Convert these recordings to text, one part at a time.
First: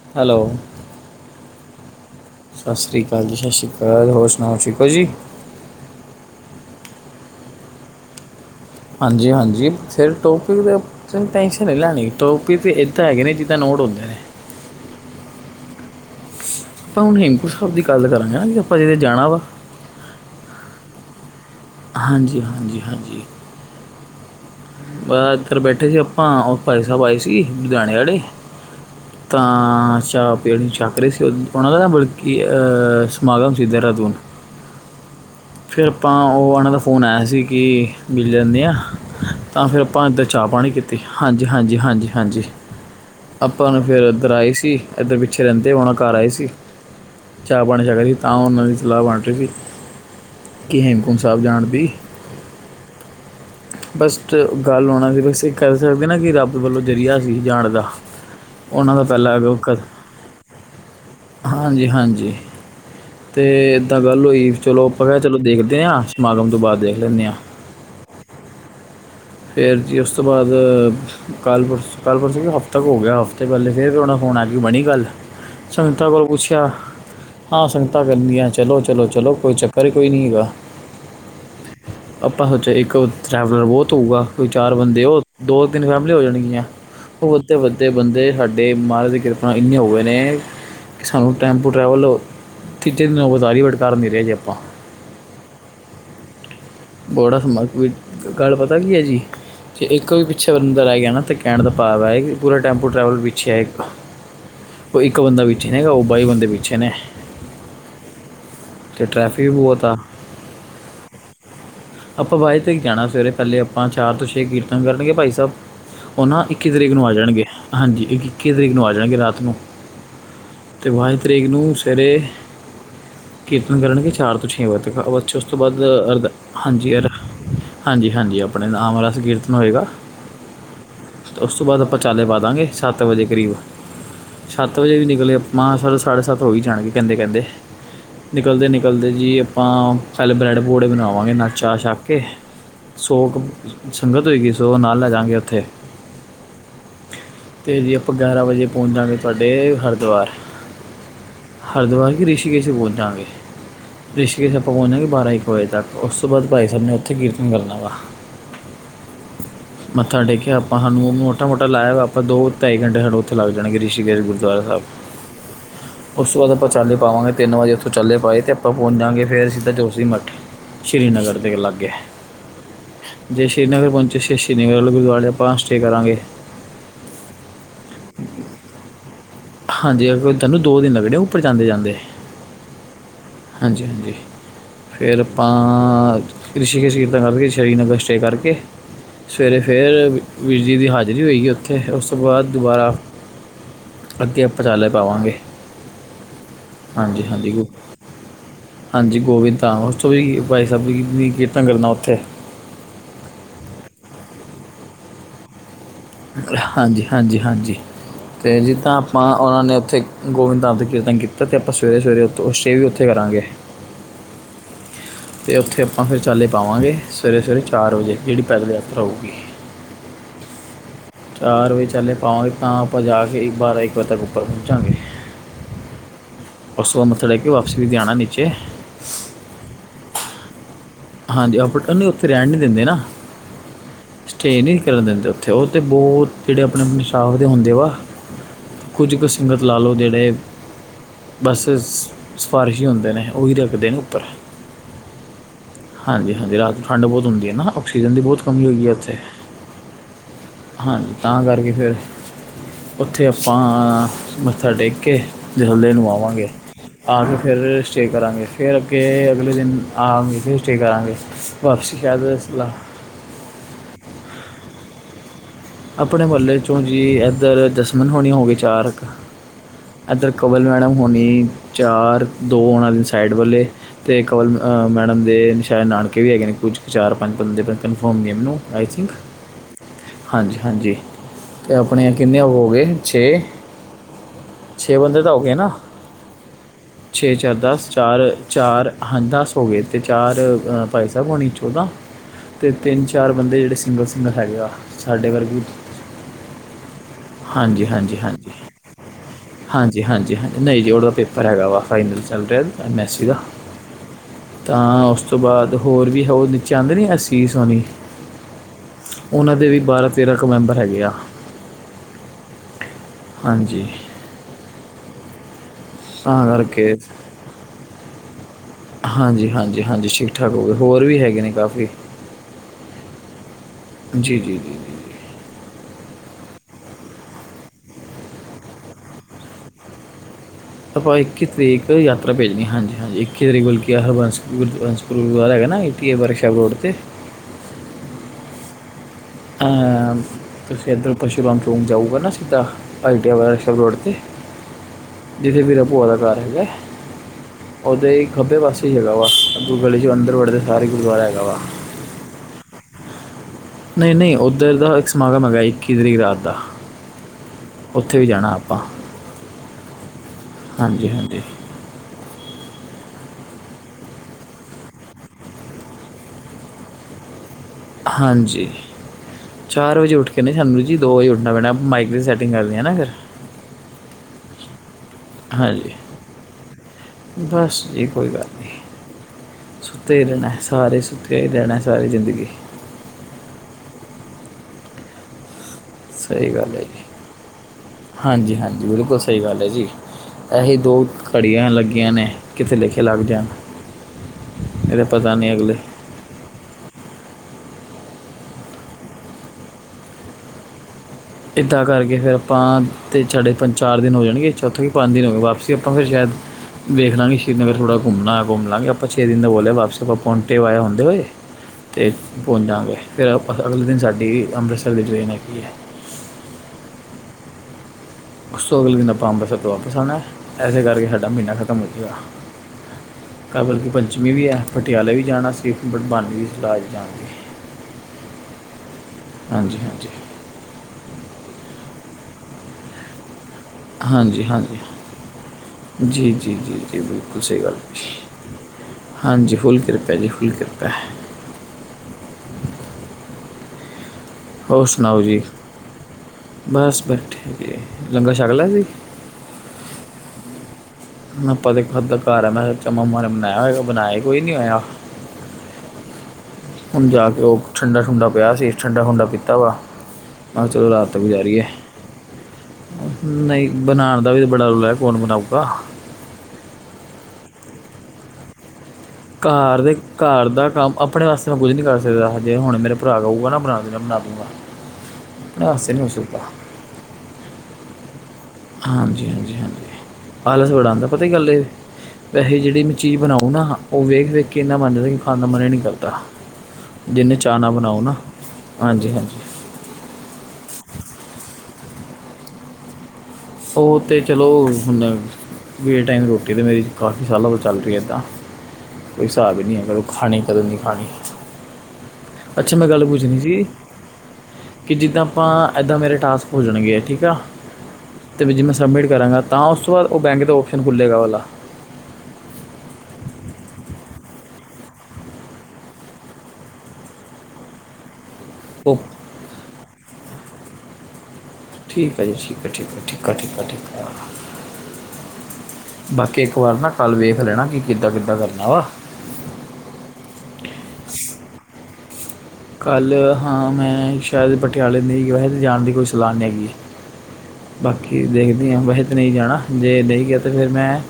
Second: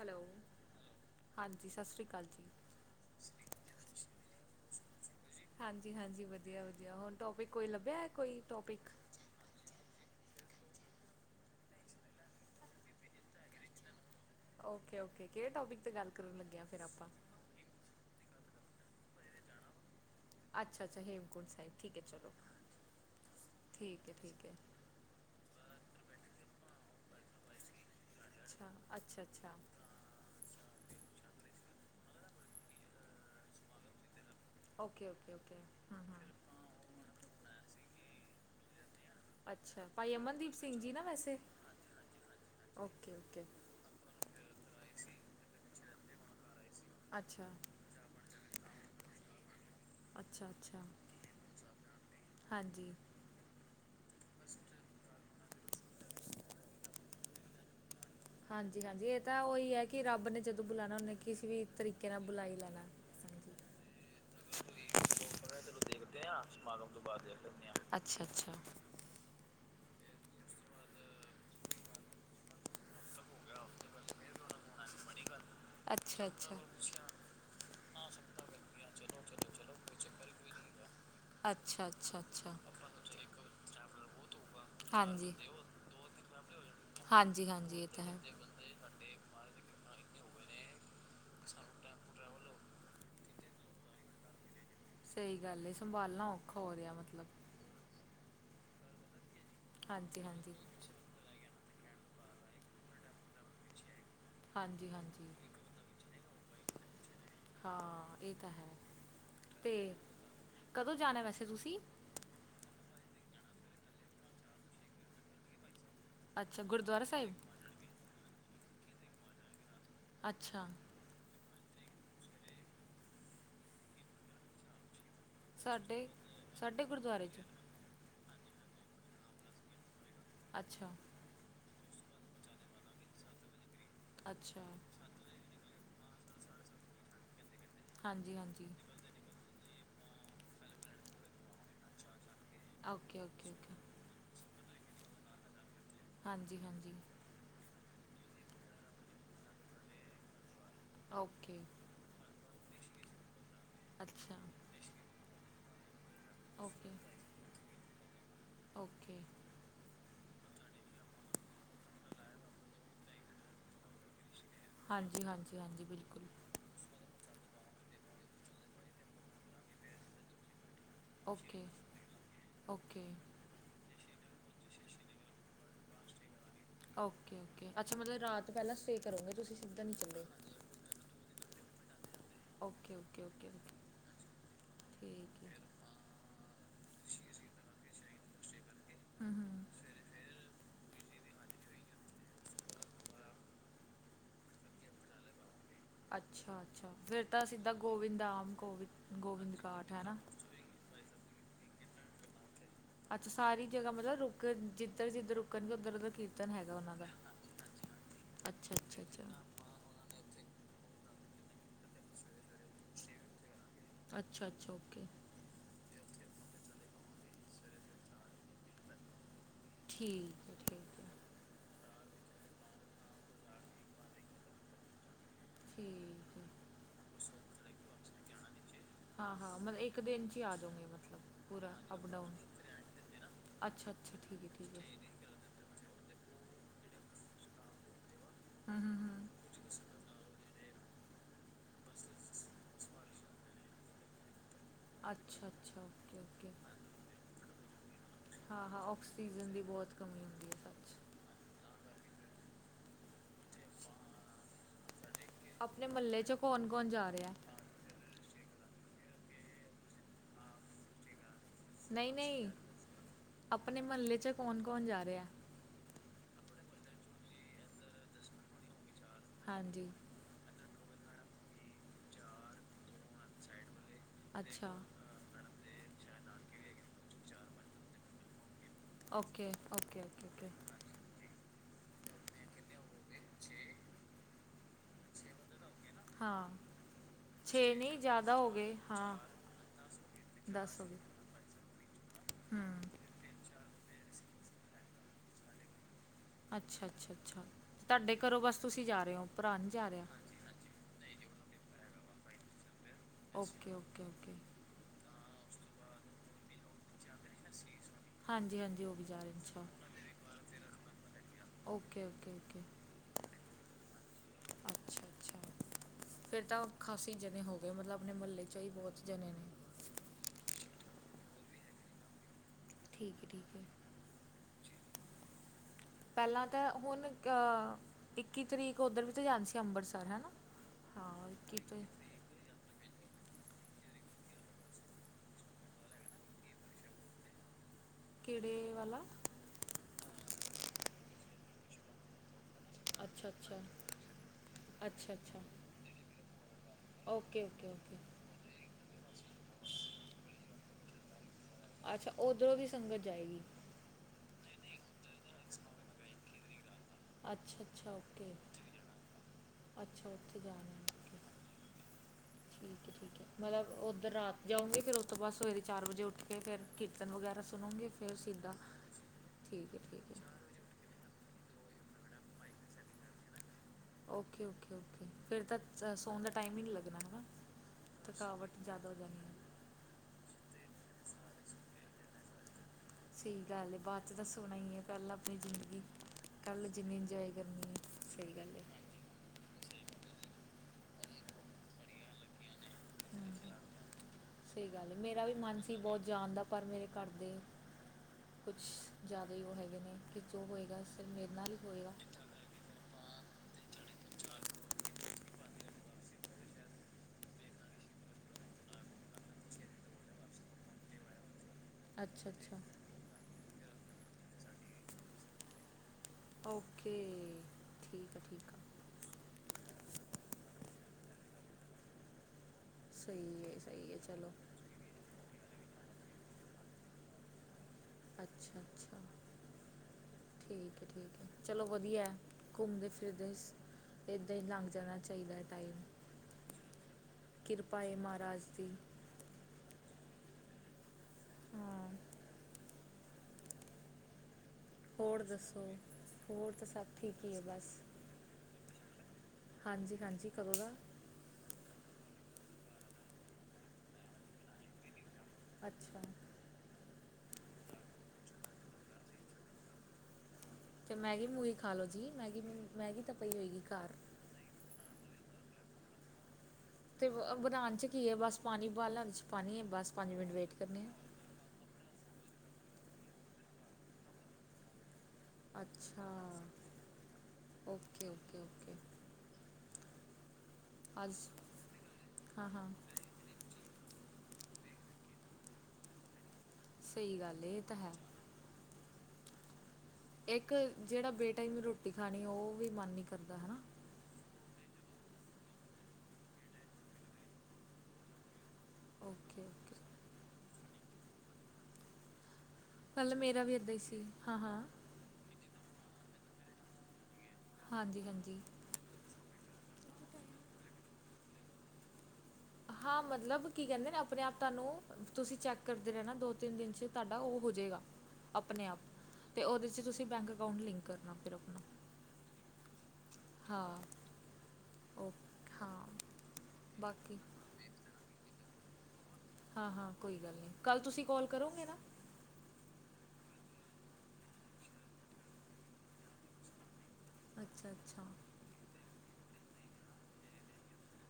Hello ਹਾਂਜੀ ਸਤਿ ਸ੍ਰੀ ਕਾਲ ਜੀ। ਸਤਿ ਸ੍ਰੀ ਕਾਲ ਜੀ ਸਤਿ ਸ੍ਰੀ ਕਾਲ ਹੋਰ ਸੁਣਾਓ ਠੀਕ ੳ ਜੀ। ਹਾਂਜੀ ਹਾਂਜੀ ਵਧੀਆ ਵਧੀਆ ਹੁਨ ਟੋਪਿਕ ਕੋਈ ਲੱਭਿਆ ਹੈ ਕੋਈ ਟੋਪਿਕ ਹਾਂਜੀ ਹਾਂਜੀ ਫੇਰ ਟੋਪਿਕ ਦੇ ਤੈਨੂੰ ਟੈਸ਼ਨ ਨਹੀਂ ਲੈਣੀ ਟੋਪਿਕ ਤੇ ਏਦਾਂ ਹੈਗੇ ਨੇ ਜਿੱਦਾਂ ਨੋਟ ਹੋਂਦੇ ਨੇ। ਓਕੇ ਓਕੇ ਕਿਹੜੇ ਟੋਪਿਕ ਤੇ ਗੱਲ ਕਰਨ ਲੱਗਿਆ ਫੇਰ ਆਪਾਂ ਹੁਣ ਹੇਮਕੁੰਟ ਸਾਹਿਬ ਦੀ ਗੱਲ ਕਰਾਂਗੇ ਨਾ ਜੀ ਆਪਾਂ ਜਿਥੇ ਜਾਣਾ ਵਾ। ਅੱਛਾ ਅੱਛਾ ਹੇਮਕੁੰਟ ਸਾਹਿਬ। ਠੀਕ ਹੈ ਚਲੋ। ਹਾਂਜੀ ਹਾਂਜੀ ਹਾਂਜੀ। ਠੀਕ ਹੈ ਠੀਕ ਹੈ। ਅ ਇਧਰ ਬੈਠੇ ਸੀ ਆਪਾਂ ੳਹ ਭਾਈ ਸਾਹਿਬ ਆਏ ਸੀ ਲੁਧਿਆਣੇ ਆਲੇ। ਅੱਛਾ, ਅੱਛਾ-ਅੱਛਾ, ਤਾਂ ਸ਼ੋਪ ਪੇੜੀ ਚਾਕਰੇ ਸੀ ਓਨਾਂ ਦਾ ਨਾ ਬਲਕਿ ਅ ਸਮਾਗਮ ਸੀ ਦੇਰਾਦੂਨ। ਓਕੇ-ਓਕੇ-ਓਕੇ। ਫੇਰ ਹੂੰ ਆਪਾਂ ਓ ਓਨਾਂ ਦਾ ਫੋਨ ਆਯਾ ਸੀ ਕਿ ਮਿਲ ਆਣੇ ਆਂ। ਤਾਂ ਫਿਰ ਅੱਛਾ ਆਪਾਂ ਭਾਈ ਇੱਧਾਂ ਅਮਨਦੀਪ ਚਾਹ-ਪਾਨੀ ਸਿੰਘ ਜੀ ਕੀਤੀ ਨਾ ਵੈਸੇ? ਹਾਂਜੀ-ਹਾਂਜੀ-ਹਾਂਜੀ- ਹਾਂਜੀ। ਓਕੇ-ਓਕੇ। ਆਪਾਂ ਨੂੰ ਫਿਰ ਐਧਰ ਆਏ ਸੀ ਐਧਰ ਪਿੱਛੇ ਰੈੰਦੇ ਓਨਾਂ ਘਰ ਆਏ ਸੀ ਅੱਛਾ, ਚਾ-ਪਾਣੀ ਛਕ ਹੀ ਤਾਂ ਓਨਾਂ ਦੀ ਸਲਾਹ ਬਨ ਰੀ ਸੀ ਤਾਂ ਅੱਛਾ-ਅੱਛਾ। ਹੁਨ ਸਾਬ ਜਾਨ ਦੀ। ਹਾਂਜੀ। ਫਸਟ ਗੱਲ ਓਨਾ ਦੀ ਬਸ ਏ ਕੈ ਸਕਦੇ ਨਾ ਕਿ ਰੱਬ ਵੱਲੋਂ ਜ਼ਰੀਆ ਸੀ ਜਾਣ ਦਾ। ਉਹਨਾਂ ਦਾ ਹਾਂਜੀ-ਹਾਂਜੀ ਏ ਪਹਿਲਾ ਤਾਂ ਅਗੋ ਓਈ ਕਦ ਐ ਕਿ ਰੱਬ ਨੇ ਜਦੋਂ ਬੁਲਾਣਾ ਓਨੇ ਕਿਸੀ ਵੀ ਹਾਂਜੀ ਤਰੀਕੇ ਨਾਲ ਹਾਂਜੀ ਬੁਲਾ ਈ ਲੈਣਾ। ਤੇ ਹਾਂਜੀ। ਏਦਾਂ ਗੱਲ ਹੋਈ ਚਲੋ ਆਪਾਂ ਕ ਚਲੋ ਦੇਖਦੇ ਹਾਂ ਸਮਾਗਮ ਤੋਂ ਬਾਅਦ ਦੇਖ ਲੈਂਣੇ ਆਂ। ਅੱਛਾ-ਅੱਛਾ। ਫਿਰ ਜੀ ਉਸ ਤੋਂ ਬਾਅਦ ਕੱਲ੍ਹ ਪਰਸੋਂ-ਕੱਲ੍ਹ ਪਰਸੋਂ ਕਿ ਹਫ਼ਤਾ ਕੁ ਹੋ ਗਿਆ ਹਫ਼ਤੇ ਪੈਲੇ ਫਿਰ ਦੋਬਾਰਾ ਫੋਨ ਆ ਬਨੀ ਗੱਲ ਸੰਗਤਾਂ ਕੋਲ ਪੁੱਛਿਆ ਅੱਛਾ-ਅੱਛਾ। ਹਾਂ ਸੰਗਤਾਂ ਕੈਨ ਦੀਆਂ ਚਲੋ-ਚਲੋ-ਚਲੋ ਕੋਈ ਚੱਕਰ ਈ ਕੋਈ ਨੀ ਹੈਗਾ। ਅੱਛਾ ਅੱਛਾ ਆਪਾ ਅੱਛਾ ਸੋਚਿਆ ਇੱਕ ਟਰੈਵਲਰ ਬੋਤ ਹੂਗਾ ਕੋਈ ਚਾਰ ਬੰਦੇ ਓ ਹਾਂਜੀ ਦੋ-ਤਿੰਨ ਫੈਮਲੀ ਹੋ ਜਾਣਗੀਆਂ। ਓ ਹਾਂਜੀ ਹਾਂਜੀ ਇਹ ਵੱਧੇ-ਵੱਧੇ ਤਾਂ ਹੈ ਬੰਦੇ ਸਾਡੇ ਤੋ ਤੇ ਮਹਾਰਾਜ ਦੀ ਕਿਰਪਾ ਨਾ ਏਨੇ ਹੋਗੇ ਨੇ ਕਿ ਸਾਨੂੰ ਟੈਂਪੂ ਟਰੈਵਲ ਤੀਜੇ ਦਿਨ ਹੋਗੇ ਤਾਰੀ ਵੇਟ ਕਰ ਨੀ ਰੇ ਜੀ ਆਪਾਂ। ਸਂਈ ਗੱਲ ਏ ਸੰਭਾਲਣਾ ਔਖਾ ਹੋ ਰੇਆ। ਬੋੜਾ ਸੰਭਾਲ ਕੇ ਵੀ ਗੱਲ ਪਤਾ ਕੀ ਐ ਜੀ ਕਿ ਇੱਕ ਹਾਂਜੀ ਵੀ ਪਿੱਛੇ ਹਾਂਜੀ ਬੰਦਾ ਰਿ ਗਯਾ ਨਾ ਤੇ ਕੈਣ ਦਾ ਭਾਵ ਹੈ ਪੂਰਾ ਟੈਂਪੂ ਟਰੈਵਲ ਪਿੱਛੇ ਐ ਇੱਕ ਹਾਂਜੀ ਓ ਇੱਕ ਹਾਂਜੀ ਬੰਦਾ ਪਿੱਛੇ ਨੇਗਾ ਓ ਬਾਈ ਬੰਦੇ ਪਿੱਛੇ ਨੇ। ਹਾਂ ਏ ਤਾਂ ਹੈ ਤੇ ਟ੍ਰੈਫਿਕ ਵੀ ਤੇ ਬਹੁਤ ਆ ਕਦੋਂ ਜਾਣਾ ਵੈਸੇ ਤੁਸੀਂ? ਆਪਾਂ ਬਾਈ ਤਰੀਕ ਜਾਣਾ ਸਵੇਰੇ ਪੈਲੇ ਆਪਾਂ ਚਾਰ ਤੋਂ ਛੇ ਕੀਰਤਨ ਕਰਨਗੇ ਭਾਈ ਸਾਬ ਓ ਨਾ ਅੱਛਾ ਇੱਕੀ ਤਰੀਕ ਗੁਰਦੁਆਰਾ ਨੂੰ ਆ ਸਾਹਿਬ ਜਾਣਗੇ ਹਾਂਜੀ ਇੱਕ ਇੱਕੀ ਤਰੀਕ ਨੂੰ ਆ ਜਾਣਗੇ ਰਾਤ ਨੂੰ। ਅੱਛਾ। ਤੇ ਪੰਜ ਤਰੀਕ ਨੂੰ ਸਵੇਰੇ ਕੀਰਤਨ ਕਰਨਗੇ ਚਾਰ ਤੋਂ ਛੇ ਵਜੇ ਤੱਕ [unintelligible] ਉਸ ਤੋਂ ਬਾਅਦ ਸਾਡੇ ਅਰ ਸਾਡੇ ਹਾਂਜੀ ਅਰ ਗੁਰਦੁਆਰੇ 'ਚ ਹਾਂਜੀ-ਹਾਂਜੀ ਆਪਣੇ ਨਾਮ ਆ ਰਸ ਕੀਰਤਨ ਹੋਏਗਾ। ਅੱਛਾ। ਤੇ ਉਸ ਤੋਂ ਬਾਅਦ ਆਪਾਂ ਚਾਲੇ ਪਾ ਦਾਂਗੇ ਸੱਤ ਵਜੇ ਕਰੀਬ ਅੱਛਾ ਸੱਤ ਵਜੇ ਵੀ ਨਿਕਲੇ ਮਾਨ ਸਰ ਸਾਢੇ ਸੱਤ ਹੋ ਈ ਜਾਣਗੇ ਕੈੰਦੇ-ਕੈੰਦੇ, ਹਾਂਜੀ ਹਾਂਜੀ ਨਿਕਲਦੇ- ਨਿਕਲਦੇ ਜੀ ਆਪਾਂ ਪੈਲੇ ਬਰੈਡ ਪਕੋੜੇ ਬਣਾਵਾਂਗੇ ਨਾਲ ਚਾ ਛੱਕ ਕੇ ਓਕੇ ਸੋਕ ਓਕੇ ਓਕੇ ਸੰਗਤ ਹੋਏਗੀ ਸਗੋ ਨਾਲ ਲੈ ਜਾਾਂਗੇ ਓੱਥੇ। ਹਾਂਜੀ-ਹਾਂਜੀ। ਤੇ ਜੀ ਆਪਾਂ ਗਿਆਰਾਂ ਵਜੇ ਪਹੁੰਚਾਂਗੇ ਤੁਆਡੇ ਹਰਦਵਾਰ ਓਕੇ। ਹਰਦਵਾਰ ਕੇ ਰਿਸ਼ਿਕੇਸ਼ ਪੋਚਾਂਗੇ ਅੱਛਾ ਰਿਸ਼ੀਕੇਸ਼ ਆਪਾਂ ਪੋਚਾਂਗੇ ਬਾਂਰਾ-ਇੱਕ ਵਜੇ ਤੱਕ। ਓਸ ਤੋਂ ਬਾਅਦ ਪਾਈ ਸਾਬ ਓਕੇ ਨੇ ਓੱਥੇ ਕੀਰਤਨ ਕਰਨਾ ਵਾ। ਓਕੇ। ਮਥਾ ਟੇਕਯਾ ਆਪਾ ਨੂੰ ਸਾਨੂੰ ਮੋਟਾ-ਮੋਟਾ ਲਾਯਾ ਆਪ ਦੋ-ਢਾਈ ਘੰਟੇ ਸਾਡੇ ਓਥੇ ਲੱਗ ਜਾਣਾਗੇ ਰ੍ਰੀਸੀਕੇਸ ਗੁਰਦੁਆਰਾ ਸਾਬ। ਹਾਂਜੀ-ਹਾਂਜੀ-ਹਾਂਜੀ, ਬਿਲਕੁਲ। ਆਪਾਂ ਚਾਲੇ ਪਾਵਾਂਗੇ, ਤਿੰਨ ਵਜੇ ਉੱਥੋਂ ਚਾਲੇ ਪਾਏ ਤੇ ਆਪਾਂ ਪਹੁੰਚਾਂਗੇ ਫਿਰ, ਸਿੱਧਾ ਜੋਸ਼ੀ ਮੱਠ। ਸ਼੍ਰੀਨਗਰ ਦੇ ਓਕੇ ਲਾਗੇ, ਓਕੇ ਜੇ ਸ਼੍ਰੀਨਗਰ ਪਹੁੰਚੇ ਕਿੰਨੀ ਲਗੇੁੇ ਆਪਾਂ ਸਟੇਅ ਕਰਾਂਗੇ। ਓਕੇ, ਓਕੇ ਅੱਛਾ ਮਤਲਬ ਰਾਤ ਪਹਿਲਾਂ ਸਟੇਅ ਕਰੋਗੇ ਤੁਸੀਂ? ਸਿੱਧਾ ਨਹੀਂ ਹਾਂਜੀ, ਚੱਲੇ ਅਗਰ ਤੁਹਾਨੂੰ ਦੋ ਦਿਨ ਲੱਗਣੇ ਉੱਪਰ ਜਾਂਦੇ- ਜਾਂਦੇ। ਓਕੇ, ਓਕੇ, ਓਕੇ ਓਕੇ ਹਾਂਜੀ, ਹਾਂਜੀ ਫਿਰ ਠੀਕ ਹੈ ਆਪਾਂ ਰਿਸ਼ੀਕੇਸ਼ ਕਰਕੇ, ਸ਼੍ਰੀਨਗਰ ਸਟੇਅ ਕਰਕੇ, ਹੂੰ ਸਵੇਰੇ ਹੂੰ ਫਿਰ ਵੀਰ ਜੀ ਦੀ ਹਾਜ਼ਰੀ ਹੋਏਗੀ ਉੱਥੇ, ਉਸ ਤੋਂ ਬਾਅਦ ਦੁਬਾਰਾ ਅੱਗੇ ਆਪਾਂ ਚਾਲੇ ਪਾਵਾਂਗੇ। ਅੱਛਾ, ਅੱਛਾ ਫਿਰ ਤਾਂ ਸਿੱਧਾ, ਗੋਬਿੰਦ ਧਾਮ, ਗੋਵਿੰਦ ਜੀ ਗੋਬਿੰਦ ਧਾਮ, ਉਸ ਤੋਂ ਵੀ ਭਾਈ ਸਾਹਿਬ ਵੀ ਕੀਰਤਨ ਕਰਨਾ ਉੱਥੇ। ਅੱਛਾ, ਸਾਰੀ ਜਗ੍ਹਾ ਮਤਲਬ ਰੁਕ, ਜਿੱਧਰ- ਜਿੱਧਰ ਰੁਕਣਗੇ ਉੱਧਰ, ਓਧਰ ਹਾਂਜੀ, ਹਾਂਜੀ, ਹਾਂਜੀ ਤੇ ਅੱਛਾ ਜਿਦਾਂ ਅੱਛਾ ਅੱਛਾ ਆਪਾਂ ਉਹਨਾਂ ਨੇ ਉੱਥੇ ਗੋਬਿੰਦਦਾਥ ਦਾ ਕੀਰਤਨ ਕੀਤਾ ਤੇ ਆਪਾਂ ਸਵੇਰੇ -ਸਵੇਰੇ ਉ ਸਟੇਅ ਵੀ ਉੱਥੇ ਕਰਾਂਗੇ। ਅੱਛਾ, ਅੱਛਾ ਓਕੇ। ਅਤੇ ਉੱਥੇ ਆਪਾਂ ਫਿਰ ਚਾਲੇ ਪਾਵਾਂਗੇ, ਸਵੇਰੇ- ਸਵੇਰੇ ਚਾਰ ਵਜੇ, ਜਿਹੜੀ ਪੈਦਲ ਯਾਤਰਾ ਹੋਊਗੀ। ਠੀਕ। ਹੈ ਠੀਕ ਹੈ ਚਾਰ ਵਜੇ ਚੱਲੇ ਪਾਵਾਂਗੇ ਤਾਂ ਆਪਾਂ ਜਾ ਕੇ ਬਾਰਾਂ ਇੱਕ ਵਜੇ ਤੱਕ ਉੱਪਰ ਪਹੁੰਚਾਂਗੇ। ਠੀਕ। ਹੈ ਉਸ ਤੋਂ ਮੱਥਾ ਟੇਕ ਕੇ ਵਾਪਿਸ ਵੀ ਤੇ ਆਣਾ ਨੀਚੇ। ਹਾਂ, ਹਾਂ ਮਤਲਬ ਇੱਕ ਦਿਨ ਚ ਹੀ ਆ ਜਾਉਗੇ ਮਤਲਬ। ਹਾਂਜੀ, ਨਹੀਂ ਉੱਥੇ ਰਹਿਣ ਨਹੀਂ ਦਿੰਦੇ ਨਾ, ਸਟੇਅ ਨਹੀਂ ਕਰਨ ਦਿੰਦੇ ਉੱ ਥੇ ਉਹ ਤਾਂ ਬਹੁਤ ਜਿਹੜੇ ਆਪਣੇ -ਆਪਣੇ ਸਟਾਫ ਦੇ ਹੁੰਦੇ ਵਾ। ਕੁਝ ਕੁ ਸੰਗਤ ਲਾ ਲਓ, ਜਿਹੜੇ ਬਸ ਸਿਫਾਰਸ਼ ਹੀ ਹੁੰਦੇ ਨੇ, ਬਸ ਉਹੀ ਰੱਖਦੇ ਨੇ ਉੱਪਰ। ਅੱਛਾ। ਅੱਛਾ ਓਕੇ ਹਾਂਜੀ, ਓਕੇ ਹਾਂਜੀ ਰਾਤ ਠੰਡ ਬਹੁਤ ਹੁੰਦੀ ਐ ਨਾ ਆਕ ਸੀਜਨ ਦੀ ਬਹੁਤ ਹਾਂ ਕਮੀ ਹਾਂ ਹੋਗੀ ਈ ਆ ਉੱਥੇ, ਆਕਸੀਜਨ ਦੀ ਬਹੁਤ ਕਮੀ ਹੁੰਦੀ ਹੈ ਹਾਂਜੀ। ਸੱਚ ਤਾਂ ਕਰਕੇ ਫਿਰ, ਉੱਥੇ ਆਪਾਂ ਮੱਥਾ ਟੇਕ ਕੇ ਆਪਣੇ ਜਹੱਲੇ ਨੂੰ ਮਹੱਲੇ 'ਚ ਆਵਾਂਗੇ, ਕੌਣ ਕੌਣ ਜਾ ਆ ਰਿਹਾ ਕੇ ਫਿਰ ਸਟੇਅ ਕਰਾਂਗੇ, ਫਿਰ ਅੱਗੇ ਅਗਲੇ ਦਿਨ ਆ ਕੇ ਫਿਰ ਸਟੇਅ ਕਰਾਂਗੇ। ਵਾਪਸੀ ਨਹੀਂ, ਸ਼ਾਇਦ ਨਹੀਂ ਲਾ- ਆਪਣੇ ਮਹੱਲੇ ਚ ਕੌਣ-ਕੌਣ ਜਾ ਰਿਹਾ? ਆਪਣੇ ਮਹੱਲੇ ਚੋਂ ਜੀ, ਏਧਰ ਜਸਮਣ ਹੋਣੀ ਹੋ ਗਈ ਚਾਰਕ ਹਾਂਜੀ। ਏਧਰ ਕਵਲ ਮੈਡਮ ਹੋਣੀ ਚਾਰ ਦੋ ਉਹਨਾਂ ਦੇ ਸਾਈਡ ਵੱਲੇ ਤੇ ਕਮਲ ਅੱਛਾ ਮੈਡਮ ਦੇ ਸ਼ੈੱਦ ਨਾਨ ਕਈ ਹੈਗੇ ਨੇ ਕੁਝ ਚਾਰ -ਪੰਜ ਬੰਦੇ, ਕਨਫਰਮ ਨਹੀਂ ਹੈ ਮੈਨੂੰ, I think okay, okay, okay. Okay ਹਾਂਜੀ, ਹਾਂਜੀ। ਤੇ ਆਪਣੇ ਕਿੰਨੇ ਹੋ ਗਏ ਛੇ, ਛੇ ਬੰਦੇ ਤਾਂ ਹੋ ਗਏ ਨਾ। ਹਾਂ। ਛੇ, ਚਾਰ, ਦਸ, ਨਹੀਂ ਜ਼ਿਆਦਾ ਹੋ ਗਏ ਚਾਰ-ਚਾਰ, ਹਾਂ ਦਸ ਹੋ ਗਏ ਤੇ ਚਾਰ ਦਸ ਹੋ ਗਏ ਭਾਈ ਪ੍ਰਭ ਹੋਣੀ ਚੌਦਾਂ ਹੂੰ ਤੇ ਤਿੰਨ- ਚਾਰ ਬੰਦੇ ਜਿਹੜੇ ਸਿੰਗਲ-ਸਿੰਗਲ ਹੈਗੇ ਆ, ਸਾਡੇ ਵਰਗੇ ਅੱਛਾ, ਅੱਛਾ, ਅੱਛਾ ਹਾਂਜੀ ਤੁਹਾਡੇ ਹਾਂਜੀ ਘਰੋਂ ਬਸ ਤੁਸੀਂ ਜਾ ਰਹੇ ਓ, ਭਰਾ ਨਹੀਂ ਜਾ ਰਿਹਾ? ਨਈ ਜੀ ਓਦਾ ਪੇਪਰ ਹੈਗਾ ਵਾ ਫਾਈਨਲ ਚੱਲ ਰੇਆ ਓਕੇ, ਓਕੇ, ਓਕੇ। ਤਾਂ ਉਸ ਤੋਂ ਬਾਅਦ ਹੋਰ ਵੀ ਹੋਰ ਨੀਚੇ ਆਂਦੇ ਨਈ ਅਸੀਂ ਤੀਸ ਹੋਣੀ, ਹਾਂਜੀ ਹਾਂਜੀ ਉਹ ਵੀ ਜਾ ਰਹੇ ਓਨਾਂ ਅੱਛਾ ਦੇ ਵੀ ਬਾਰਾਂ ਤੇਰਾਂ ਕੁ ਮੈਂਬਰ ਹੈਗੇ ਆ ਓਕੇ, ਓਕੇ, ਓਕੇ। ਹਾਂਜੀ। ਅੱਛਾ-ਅੱਛਾ। ਫੇਰ ਤਾਂ ਖਾਸੀ ਜਣੇ ਹੋ ਗਏ, ਮਤਲਬ ਆਪਣੇ ਮਹੱਲੇ ਚੋਂ ਹੀ ਬੋਤ ਜਣੇ ਨੇ ਹਾਂਜੀ-ਹਾਂਜੀ, ਠੀਕ। ਅੱਛਾ ਹੋਰ, ਹੋਰ ਵੀ ਹੈਗੇ ਨੇ ਕਾਫੀ ਠੀਕ ਏ-ਠੀਕ ਏ। ਜੀ-ਜੀ ਜੀ। ਜੀ। ਪੇਲਾਂ ਤਾਂ ਹੁਣ ਅ--ਇੱਕੀ ਤਰੀਕ ਓਧਰ ਵੀ ਤਾਂ ਜਾਂਣਾ ਸੀ ਅੰਬਰਸਰ ਹੈ ਨਾ ਆਪਾ ਹਾਂ ਇੱਕੀ ਤੇ ਤਰੀਕ ਯਾਤ- ਯਾਤਰਾ ਭੇਜਣੀ, ਹਾਂਜੀ-ਹਾਂਜੀ ਇੱਕੀ ਤਰੀਕ ਬਲਕੀ ਆਹਾ ਹਰਬੰਸੁਰ-ਹਰਬੰਸੁਰ ਗੁਰਦੁਆਰਾ ਹੈਗਾ ਨਾ ਏਕ ਹੀ ਵਰਕਸ਼ਾਪ ਰੋੜ ਤੇ ਕੇੜੇ ਵਾਲਾ ਆ--ਤੁਸੀਂ ਏਦਰ ਪਰਸ਼ੂਰਾਮ ਚੌਂਕ ਜਾਊਗਾ ਨਾ ਅੱਛਾ ਆਈਟੀਆ ਵਾਲਾ ਅੱਛਾ ਸ਼ੋ ਰੋਡ ਤੇ ਜਿੱਥੇ ਮੇਰੇ ਭੂਆ ਦਾ ਘਰ ਹੈਗਾ ਓਕੇ-ਓਕੇ, ਓਕੇ। ਉਹਦੇ ਖੱਬੇ ਪਾਸੇ ਹੀ ਹੈਗਾ ਵਾ, ਅੱਗੋ ਗਲੀ ਚ ਅੰਦਰ ਵੜਦੇ ਸਾਰ ਈ ਗੁਰਦੁਆਰਾ ਹੈਗਾ ਵਾ ਅੱਛਾ ਓਦਰੋਂ ਵੀ ਸੰਗਤ ਜਾਏਗੀ। ਨਈ-ਨਈ ਓਧਰ ਦਾ ਇੱਕ ਸਮਾਗਮ ਹੈਗਾ, ਇੱਕੀ ਤਰੀਕ ਰਾਤ ਦਾ ਅੱਛਾ ਓਥੇ ਵੀ ਜਾਣਾ ਆਪਾ। ਅੱਛਾ-ਓਥੇ ਜਾਨ੍ਹਾਂ। ਹਾਂਜੀ-ਹਾਂਜੀ। ਠੀਕ ਏ, ਠੀਕ ਏ। ਮਤਲਬ ਓਧਰ ਰਾਤ ਜਾਓਗੇ, ਫੇਰ ਓਸ ਤੋਂ ਬਾਅਦ ਸਵੇਰੇ ਚਾਰ ਵਜੇ ਉੱਠ ਕੇ ਫੇਰ ਕੀਰਤਨ ਵਗੈਰਾ ਸੁਣੋਗੇ। ਫਿਰ ਸਿੱਧਾ ਹਾਂਜੀ, ਠੀਕ ਹੈ ਚਾਰ ਠੀਕ ਵਜੇ ਹੈ ਉੱਠ ਕੇ ਨਈ ਸਾਨੂੰ ਜੀ ਦੋ ਵਜੇ ਓਠਣਾ ਪੈਣਾ, ਮਾਈਕ ਦੀ ਸੈਟਿੰਗ ਕਰਦੇ ਹੈ ਨਾ, ਫੇਰ ਓਕੇ-ਓਕੇ, ਓਕੇ। ਫਿਰ ਤਾਂ ਹਾਂਜੀ ਸੌਣ ਦਾ ਟਾਈਮ ਈ ਨਈ ਲੱਗਣਾ ਹੈਨਾ, ਬਸ ਜੀ ਕੋਈ ਗੱਲ ਥਕਾਵਟ ਨਹੀਂ ਜ਼ਾਦਾ ਹੋ ਜਾਣੀ ਏ। ਸੁੱਤੇ ਈ ਰੈਣਾ, ਸਾਰੇ ਸੁੱਤੇ ਈ ਰੈਣਾ, ਸਾਰੀ ਜ਼ਿੰਦਗੀ। ਸਈ ਗੱਲ ਏ, ਬਾਅਦ ਚ ਤਾਂ ਸੋਣਾ ਈ ਐ, ਪੇਲਾ ਆਪਣੀ ਜ਼ਿੰਦਗੀ ਸਹੀ ਕੱਰਲੋ ਗੱਲ ਹੈ ਜਿੰਨੀ ਜੀ ਇੰਜੋਯ ਕਰਨੀ ਆ, ਸਈ ਹਾਂਜੀ ਗੱਲ ਐ। ਹਾਂਜੀ ਬਿਲਕੁਲ ਸਈ ਗੱਲ ਐ ਜੀ, ਏਹੀ ਦੋ ਘੜੀਆਂ ਲੱਗੀਆਂ ਨੇ ਕਿੱਥੇ ਲਿਖ ਹਾਂਜੀ, ਸਈ ਗੱਲ ਆ, ਇਹਦਾ ਮੇਰਾ ਵੀ ਪਤਾ ਨਹੀਂ ਮਨ ਅਗਲੇ ਸੀ ਬੋਤ ਜਾਣਦਾ, ਪਰ ਮੇਰੇ ਘਰਦੇ ਕੁਛ ਜ਼ਾਦਾ ਈ ਓ ਹੈਗੇ ਨੇ ਕਿ ਜੋ ਹੋਏਗਾ ਮੇਰੇ ਨਾਲ ਹੀ ਇੱਦਾਂ ਹੋਏਗਾ ਕਰਕੇ ਫੇਰ ਆਪਾਂ ਤੇ ਸਾਡੇ ਪੰਜ ਚਾਰ ਦਿਨ ਹੋ ਜਾਣਗੇ, ਚ ਓਥੇ ਵੀ ਪੰਜ ਦਿਨ ਹੋ ਗਏ, ਵਾਪਸੀ ਆਪਾਂ ਫਿਰ ਸ਼ਾਇਦ ਵੇਖ ਲਾਂਗੇ ਸ਼ੀਨਗਰ ਥੋੜ੍ਹਾ ਘੁੰਮਣਾ ਹੋਏਆ ਘੁੰਮਲਾਗੇ, ਆਪਾਂ ਛੇ ਦਿਨ ਦਾ ਬੋਲੇਆ, ਵਾਪਸ ਆਪਾਂ ਪੋਂਟੇ ਵਾਏਆ ਹੁੰਦੇ ਹੋਏ ਤੇ ਅੱਛਾ ਅੱਛਾ ਪੋਚਾਂਗੇ, ਫਿਰ ਆਪਾ ਅਗਲੇ ਦਿਨ ਸਾਡੀ ਅੰਮ੍ਰਿਤਸਰ ਦੀ ਟ੍ਰੇਨ ਹੈਗੀ ਏ। ਓਕੇ, ਠੀਕ ਆ ਠੀਕ। ਆ ਉਸ ਤੋਂ ਅਗਲੇ ਦਿਨ ਆਪਾਂ ਅੰਬਰਸਰ ਤੋਂ ਵਾਪਸ ਆਣਾ, ਏਸੇ ਕਰਕੇ ਸਾਡਾ ਮੀਂਨਾ ਖਤਮ ਹੋ ਜਾਵੇਗਾ। ਸਹੀ ਹੈ ਕਾਬਲਕੀ ਸਹੀ ਹੈ ਪੰਚਮੀ ਚਲੋ ਵੀ ਆ। ਪਟਿਆਲੇ ਵੀ ਜਾਣਾ ਸੀ, ਪਰ ਬਣਦੀ ਨਹੀਂ ਸਲਾਹ ਹਜੇ ਜਾਣ ਦੀ। ਅੱਛਾ -ਅੱਛਾ ਹਾਂਜੀ ਹਾਂਜੀ ਠੀਕ ਹੈ, ਠੀਕ ਹੈ, ਚਲੋ ਵਧੀਆ ਘੁੰਮਦੇ ਫਿਰਦੇ ਏਦਾਂ ਹੀ ਹਾਂਜੀ ਲੰਘ ਹਾਂਜੀ ਜਾਣਾ ਚਾਹੀਦਾ ਹੈ ਟਾਈਮ, ਜੀ ਜੀ ਜੀ ਜੀ ਬਿਲਕੁਲ ਸਹੀ ਗੱਲ ਕਿਰਪਾ ਜੀ ਮਹਾਰਾਜ ਦੀ ਹਾਂਜੀ, ਹੁੱਲ ਕਿਰਪਾ ਜੀ, ਹੁੱਲ ਕਿਰਪਾ ਹੈ। ਹਾਂ ਹੋਰ ਸੁਣਾਓ ਜੀ ਦੱਸੋ, ਹੋਰ ਤਾਂ ਸਭ ਬਸ ਠੀਕ ਹੀ ਹੈ, ਬੈਠੇ ਬਸ ਜੀ ਲੰਗਰ ਛਕ ਲਿਆ ਸੀ ਹਾਂਜੀ -ਹਾਂਜੀ ਕਦੋਂ ਦਾ ਮੈਂ ਆਪਾਂ ਦੇੱਦਾ ਘਰ ਆ, ਮੈਂ ਅੱਛਾ ਮੰਮਾ ਨੇ ਬਣਾਇਆ ਹੋਇਗਾ, ਬਣਾਇਆ ਕੋਈ ਨੀ ਹੋਇਆ। ਅੱਛਾ ਹੁਣ ਜਾ ਕੇ ਉਹ ਠੰਡਾ ਠੁੰਡਾ ਪਿਆ ਸੀ, ਠੰਡਾ ਠੁੰਡਾ ਪੀਤਾ ਵਾ ਮ, ਕਿਹਾ ਚਲੋ ਤੇ ਰਾਤ ਮੈਗੀ ਮੂਗੀ ਗੁਜ਼ਾਰੀ ਹੈ, ਖਾ ਲਓ ਜੀ ਮੈਗੀ ਮੈਗੀ ਤਾਂ ਪਈ ਹੋਏਗੀ ਨਹੀਂ ਘਰ ਬਣਾਉਣ ਦਾ ਵੀ ਤਾਂ ਬੜਾ ਰੁਲੈ ਕੌਣ ਬਨਾਊਗਾ। ਅਤੇ ਬਣਾਉਣ 'ਚ ਕੀ ਹੈ, ਬਸ ਪਾਣੀ ਬਾਲਣ 'ਚ ਪਾਣੀ ਹੈ ਘਰ ਬਸ ਦੇ, ਪੰਜ ਮਿੰਟ ਘਰ ਵੇਟ ਦਾ, ਕਰਨੇ ਕੰਮ ਆਪਣੇ ਵਾਸਤੇ ਕੁੱਝ ਨੀ ਕਰ ਸਕਦਾ, ਜੇ ਹੁਣ ਮੇਰਾ ਭਰਾ ਗਾਊਗਾ ਨਾ ਬਣਾ ਦੇੈਂ ਬਣਾ ਆ ਦੂਗਾ। ਐਸੇ, ਨਹੀਂ ਅੱਛਾ ਹੋ ਸਕਦਾ। ਓਕੇ ਓਕੇ ਓਕੇ ਹਾਂਜੀ ਹਾਂਜੀ ਹਾਂਜੀ ਆਲਸ ਬੜਾ ਆੁੰਦਾ, ਅੱਜ ਪਤਾ ਹੀ ਗੱਲ ਇਹ ਹਾਂ ਵੈਸੇ, ਹਾਂ ਜਿਹੜੀ ਵੀ ਚੀਜ਼ ਬਣਾਉ ਨਾ। ਉਹ ਵੇਖ- ਵੇਖ ਕੇ ਇੰਨਾ ਮੰਨ ਜਾਂਦਾ ਕਿ, ਖਾਣ ਦਾ ਮਨ ਹੀ ਨਹੀਂ ਕਰਦਾ, ਸਹੀ ਜਿਹਨੇ ਗੱਲ ਏ, ਚਾਅ ਇਹ ਨਾ ਤਾਂ ਹੈ ਬਣਾਉ ਨਾ। ਹਾਂਜੀ -ਹਾਂਜੀ ਇੱਕ ਜਿਹੜਾ ਬੇਟਾਈ ਮ ਰੋਟੀ ਖਾਣੀ, ਉਹ ਵੀ ਮਨ ਨਹੀਂ ਕਰਦਾ ਹਨਾ। ਉਹ ਤਾਂ ਚਲੋ, ਹੁਣ ਬੇਟਾਈਮ ਰੋਟੀ ਵੀ ਮੇਰੀ ਕਾਫੀ ਸਾਲਾਂ ਤੋ ਚੱਲ ਰਹੀ ਹੈ, ਇੱਦਾਂ ਕੋਈ ਓਕੇ ਹਿਸਾਬ ਵੀ ਓਕੇ ਨਹੀਂ ਹੈ, ਕਦੋਂ ਖਾਨੀ, ਕਦੋਂ ਨਹੀਂ ਖਾਨੀ ਅੱਛਾ ਮੈਂ, ਗੱਲ ਪਹਿਲੇ ਪੁੱਛਣੀ ਮੇਰਾ ਵੀ ਸੀ। ਇੱਦਾਂ ਹੀ ਹਾਂ ਹਾਂ ਕਿ ਜਿੱਦਾਂ ਆਪਾਂ, ਇੱਦਾਂ ਮੇਰੇ ਟਾਸਕ ਹੋ ਜਾਣਗੇ, ਠੀਕ ਆ ਹਾਂਜੀ -ਹਾਂਜੀ ਅਤੇ ਵੀ ਜੇ ਮੈਂ ਸਬਮਿਟ ਕਰਾਂਗਾ, ਤਾਂ ਉਸ ਤੋਂ ਬਾਅਦ ਉਹ ਬੈਂਕ ਦਾ ਓਪਸ਼ਨ ਖੁੱਲ੍ਹੇਗਾ, ਉਹਾ ਵਾਲਾ ਹਾਂ, ਮਤਲਬ ਕੀ ਕਹਿੰਦੇ ਨਾ, ਆਪਣੇ ਆਪ ਤੁਹਾਨੂੰ ਤੁਸੀਂ ਚੈੱਕ ਕਰਦੇ ਰਹਿਣਾ, ਦੋ, ਤਿੰਨ ਦਿਨ 'ਚ ਤੁਹਾਡਾ ਉਹ ਹੋ ਜਾਏਗਾ। ਆਪਣੇ ਆਪ [inaudible] ਤੇ ਉਹਦੇ ਚ ਤੁਸੀਂ, ਬੈਂਕ ਅਕਾਊਂਟ ਲਿੰਕ ਕਰਨਾ, ਫਿਰ ਆਪਣਾ। ਠੀਕ ਹੈ ਜੀ, ਠੀਕ ਹੈ, ਠੀਕ ਹੈ, ਠੀਕ ਆ ਠੀਕ ਹਾਂ ਠੀਕ ਓ ਹਾਂ ਬਾਕੀ, ਇੱਕ ਵਾਰ ਨਾ ਕੱਲ ਬਾਕੀ ਵੇਖ ਲੈਣਾ, ਕਿ ਕਿੱਦਾਂ -ਕਿੱਦਾਂ ਕਰਨਾ ਵਾ ਹਾਂ -ਹਾਂ ਕੋਈ ਗੱਲ ਨਹੀਂ, ਕੱਲ ਤੁਸੀਂ ਕੋਾਲ ਕਰੋਗੇ ਨਾ। ਕੱਲ੍ਹ ਹਾਂ, ਮੈਂ ਸ਼ਾਇਦ ਪਟਿਆਲੇ ਨਹੀਂ ਗਿਆ ਅਤੇ ਜਾਣ ਦੀ ਕੋਈ ਸਲਾਹ ਨਹੀਂ ਹੈਗੀ ਹੈ। ਅੱਛਾ ਅੱਛਾ ਬਾਕੀ ਦੇਖਦੀ ਹਾਂ, ਵੈਸੇ ਤਾਂ ਨਹੀਂ ਜਾਣਾ, ਜੇ ਨਹੀਂ ਗਿਆ ਤਾਂ ਫਿਰ ਮੈਂ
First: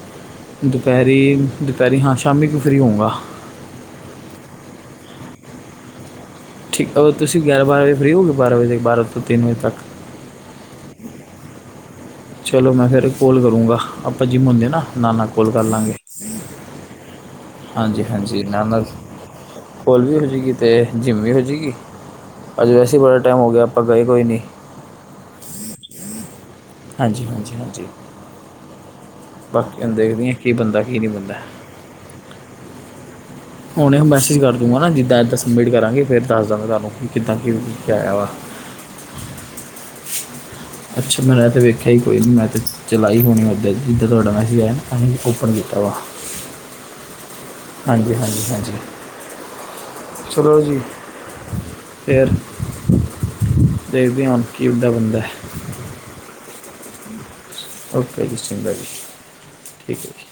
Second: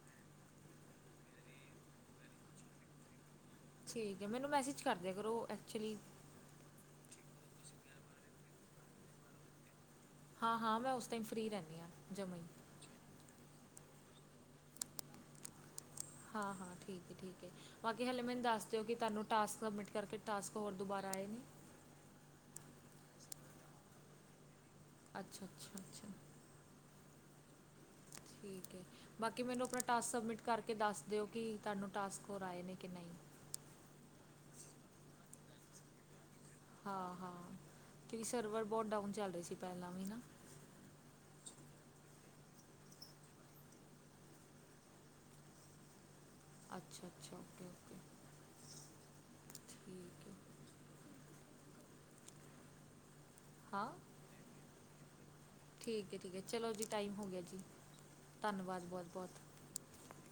ਦੁਪਹਿਰੀ, ਦੁਪਹਿਰੀ ਹਾਂ, ਸ਼ਾਮੀ ਕੋ ਫਰੀ ਹੋਊਗਾ। ਠੀਕ ਹੈ, ਮੈਨੂੰ ਮੈਸੇਜ ਕਰਦੇ ਕਰੋ, ਐਕਚੁਲੀ ਠੀਕ, ਅਗਰ ਤੁਸੀਂ ਗਿਆਰ, ਬਾਰਾਂ ਵਜੇ ਫਰੀ ਹੋਏ ਬਾਰਾਂ ਵਜੇੱ ਦੇ ਬਾਅਦ ਤੀਨ ਵਜੇ ਤੱਕ ਹਾਂ -ਹਾਂ ਮੈਂ ਉਸ ਟਾਈਮ ਫਰੀ ਰਹਿੰਦੀ ਹਾਂ। ਜਮਾ ਹੀ ਚੱਲੋ, ਮੈਂ ਫਿਰ ਕੋਲ ਕਰੂੰਗਾ, ਆਪਾਂ ਜਿਮ ਹੁੰਦੇ ਨਾ, ਨਾਲ ਨਾਲ ਕੋਲ ਕਰ ਲਾਂਗੇ। ਹਾਂ -ਹਾਂ ਠੀਕ ਹੈ, ਠੀਕ ਹੈ, ਹਾਂਜੀ ਬਾਕੀ ਹਲੇੇ ਹਾਂਜੀ ਮੈਨੂੰ ਦੱਸ ਦਿਓ, ਨਾਨਾ ਕਿ ਤੁਹਾਨੂੰ ਟਾਸਕ ਸਮਿਟ ਕੋਲ ਵੀ ਕਰਕੇ ਹੋ ਜੇਗੀ ਟਾਸਕ ਤੇ ਹੋਰ ਦੁਬਾਰਾ ਜਿਮ ਆਏ ਵੀ ਨੇ ਹੋ ਜੇਗੀ ਅੱਜ, ਵੈਸੇ ਹੀ ਬੜਾ ਟਾਈਮ ਹੋ ਗਿਆ, ਆਪਾਂ ਗਏ ਕੋਈ ਨਹੀਂ। ਅੱਛਾ- ਅੱਛਾ- ਅੱਛਾ ਹਾਂਜੀ, ਹਾਂਜੀ, ਹਾਂਜੀ। ਠੀਕ ਐ ਬਾਕੀ ਮੈਨੂੰ ਆਪਣਾ ਹੁਣ ਟਾਸਕ ਦੇਖਦੇ ਹਾਂ ਸਬਮਿਟ ਕੀ ਕਰਕੇ ਬੰਦਾ ਕੀ ਦੱਸ ਨਹੀਂ ਦਿਓ ਬੰਦਾ ਕਿ ਤੁਹਾਨੂੰ ਟਾਸਕ ਹੋਰ ਆਏ ਨੇ ਕਿ ਨੀ। ਹੁਨ ਮੈਸੇਜ ਕਰਦੂ ਨਾ ਜਿੱਦਾਂ ਸਬਮਿਟ ਕਰਾਂਗੇ ਫਿਰ ਦੱਸ ਦਾਂਗੇ ਤੁਹਾਨੂੰ ਕਿ ਹਾਂ ਹਾਂ ਕਿੱਦਾਂ ਕਿ ਆਇਆ ਕਿਉਂਕਿ ਵਾ। ਸਰਵਰ ਬਹੁਤ ਡਾਊਨ ਚੱਲ ਰਹੀ ਸੀ ਪਹਿਲਾਂ ਵੀ ਨਾ ਅੱਛਾ ਮੈਂ ਰਾਤ ਵੇਖਿਆ ਈ ਕੋਈ ਨੀ ਮੈਸੇਜ [unintelligible] ਚਲਾਈ ਹੋਣੀ ਓਦਾਂ ਜਿੱਦਾਂ ਤੁਹਾਡਾ ਮੈਸਿਜ ਆਇਆ। ਹੁਨੀ ਓਪਨ ਕੀਤਾ ਵਾ। ਅੱਛਾ ਅੱਛਾ। ਓਕੇ ਹਾਂਜੀ, ਹਾਂਜੀ, ਹਾਂਜੀ। ਠੀਕ ਐ। ਚੱਲੋ ਜੀ ਫਿਰ ਹਾਂ ਦੇਖਦੇ ਆ। ਕੀ ਓਦਾਂ ਬਨਦਾ। ਠੀਕ ਐ ਠੀਕ ਐ ਚਲੋ ਜੀ ਟਾਈਮ ਹੋ ਗਿਆ ਜੀ ਓਕੇ ਜੀ ਸਿੰਘ ਧੰਨਵਾਦ ਜੀ ਬੋਤ ਬੋਤ। ਠੀਕ ਐ ਜੀ।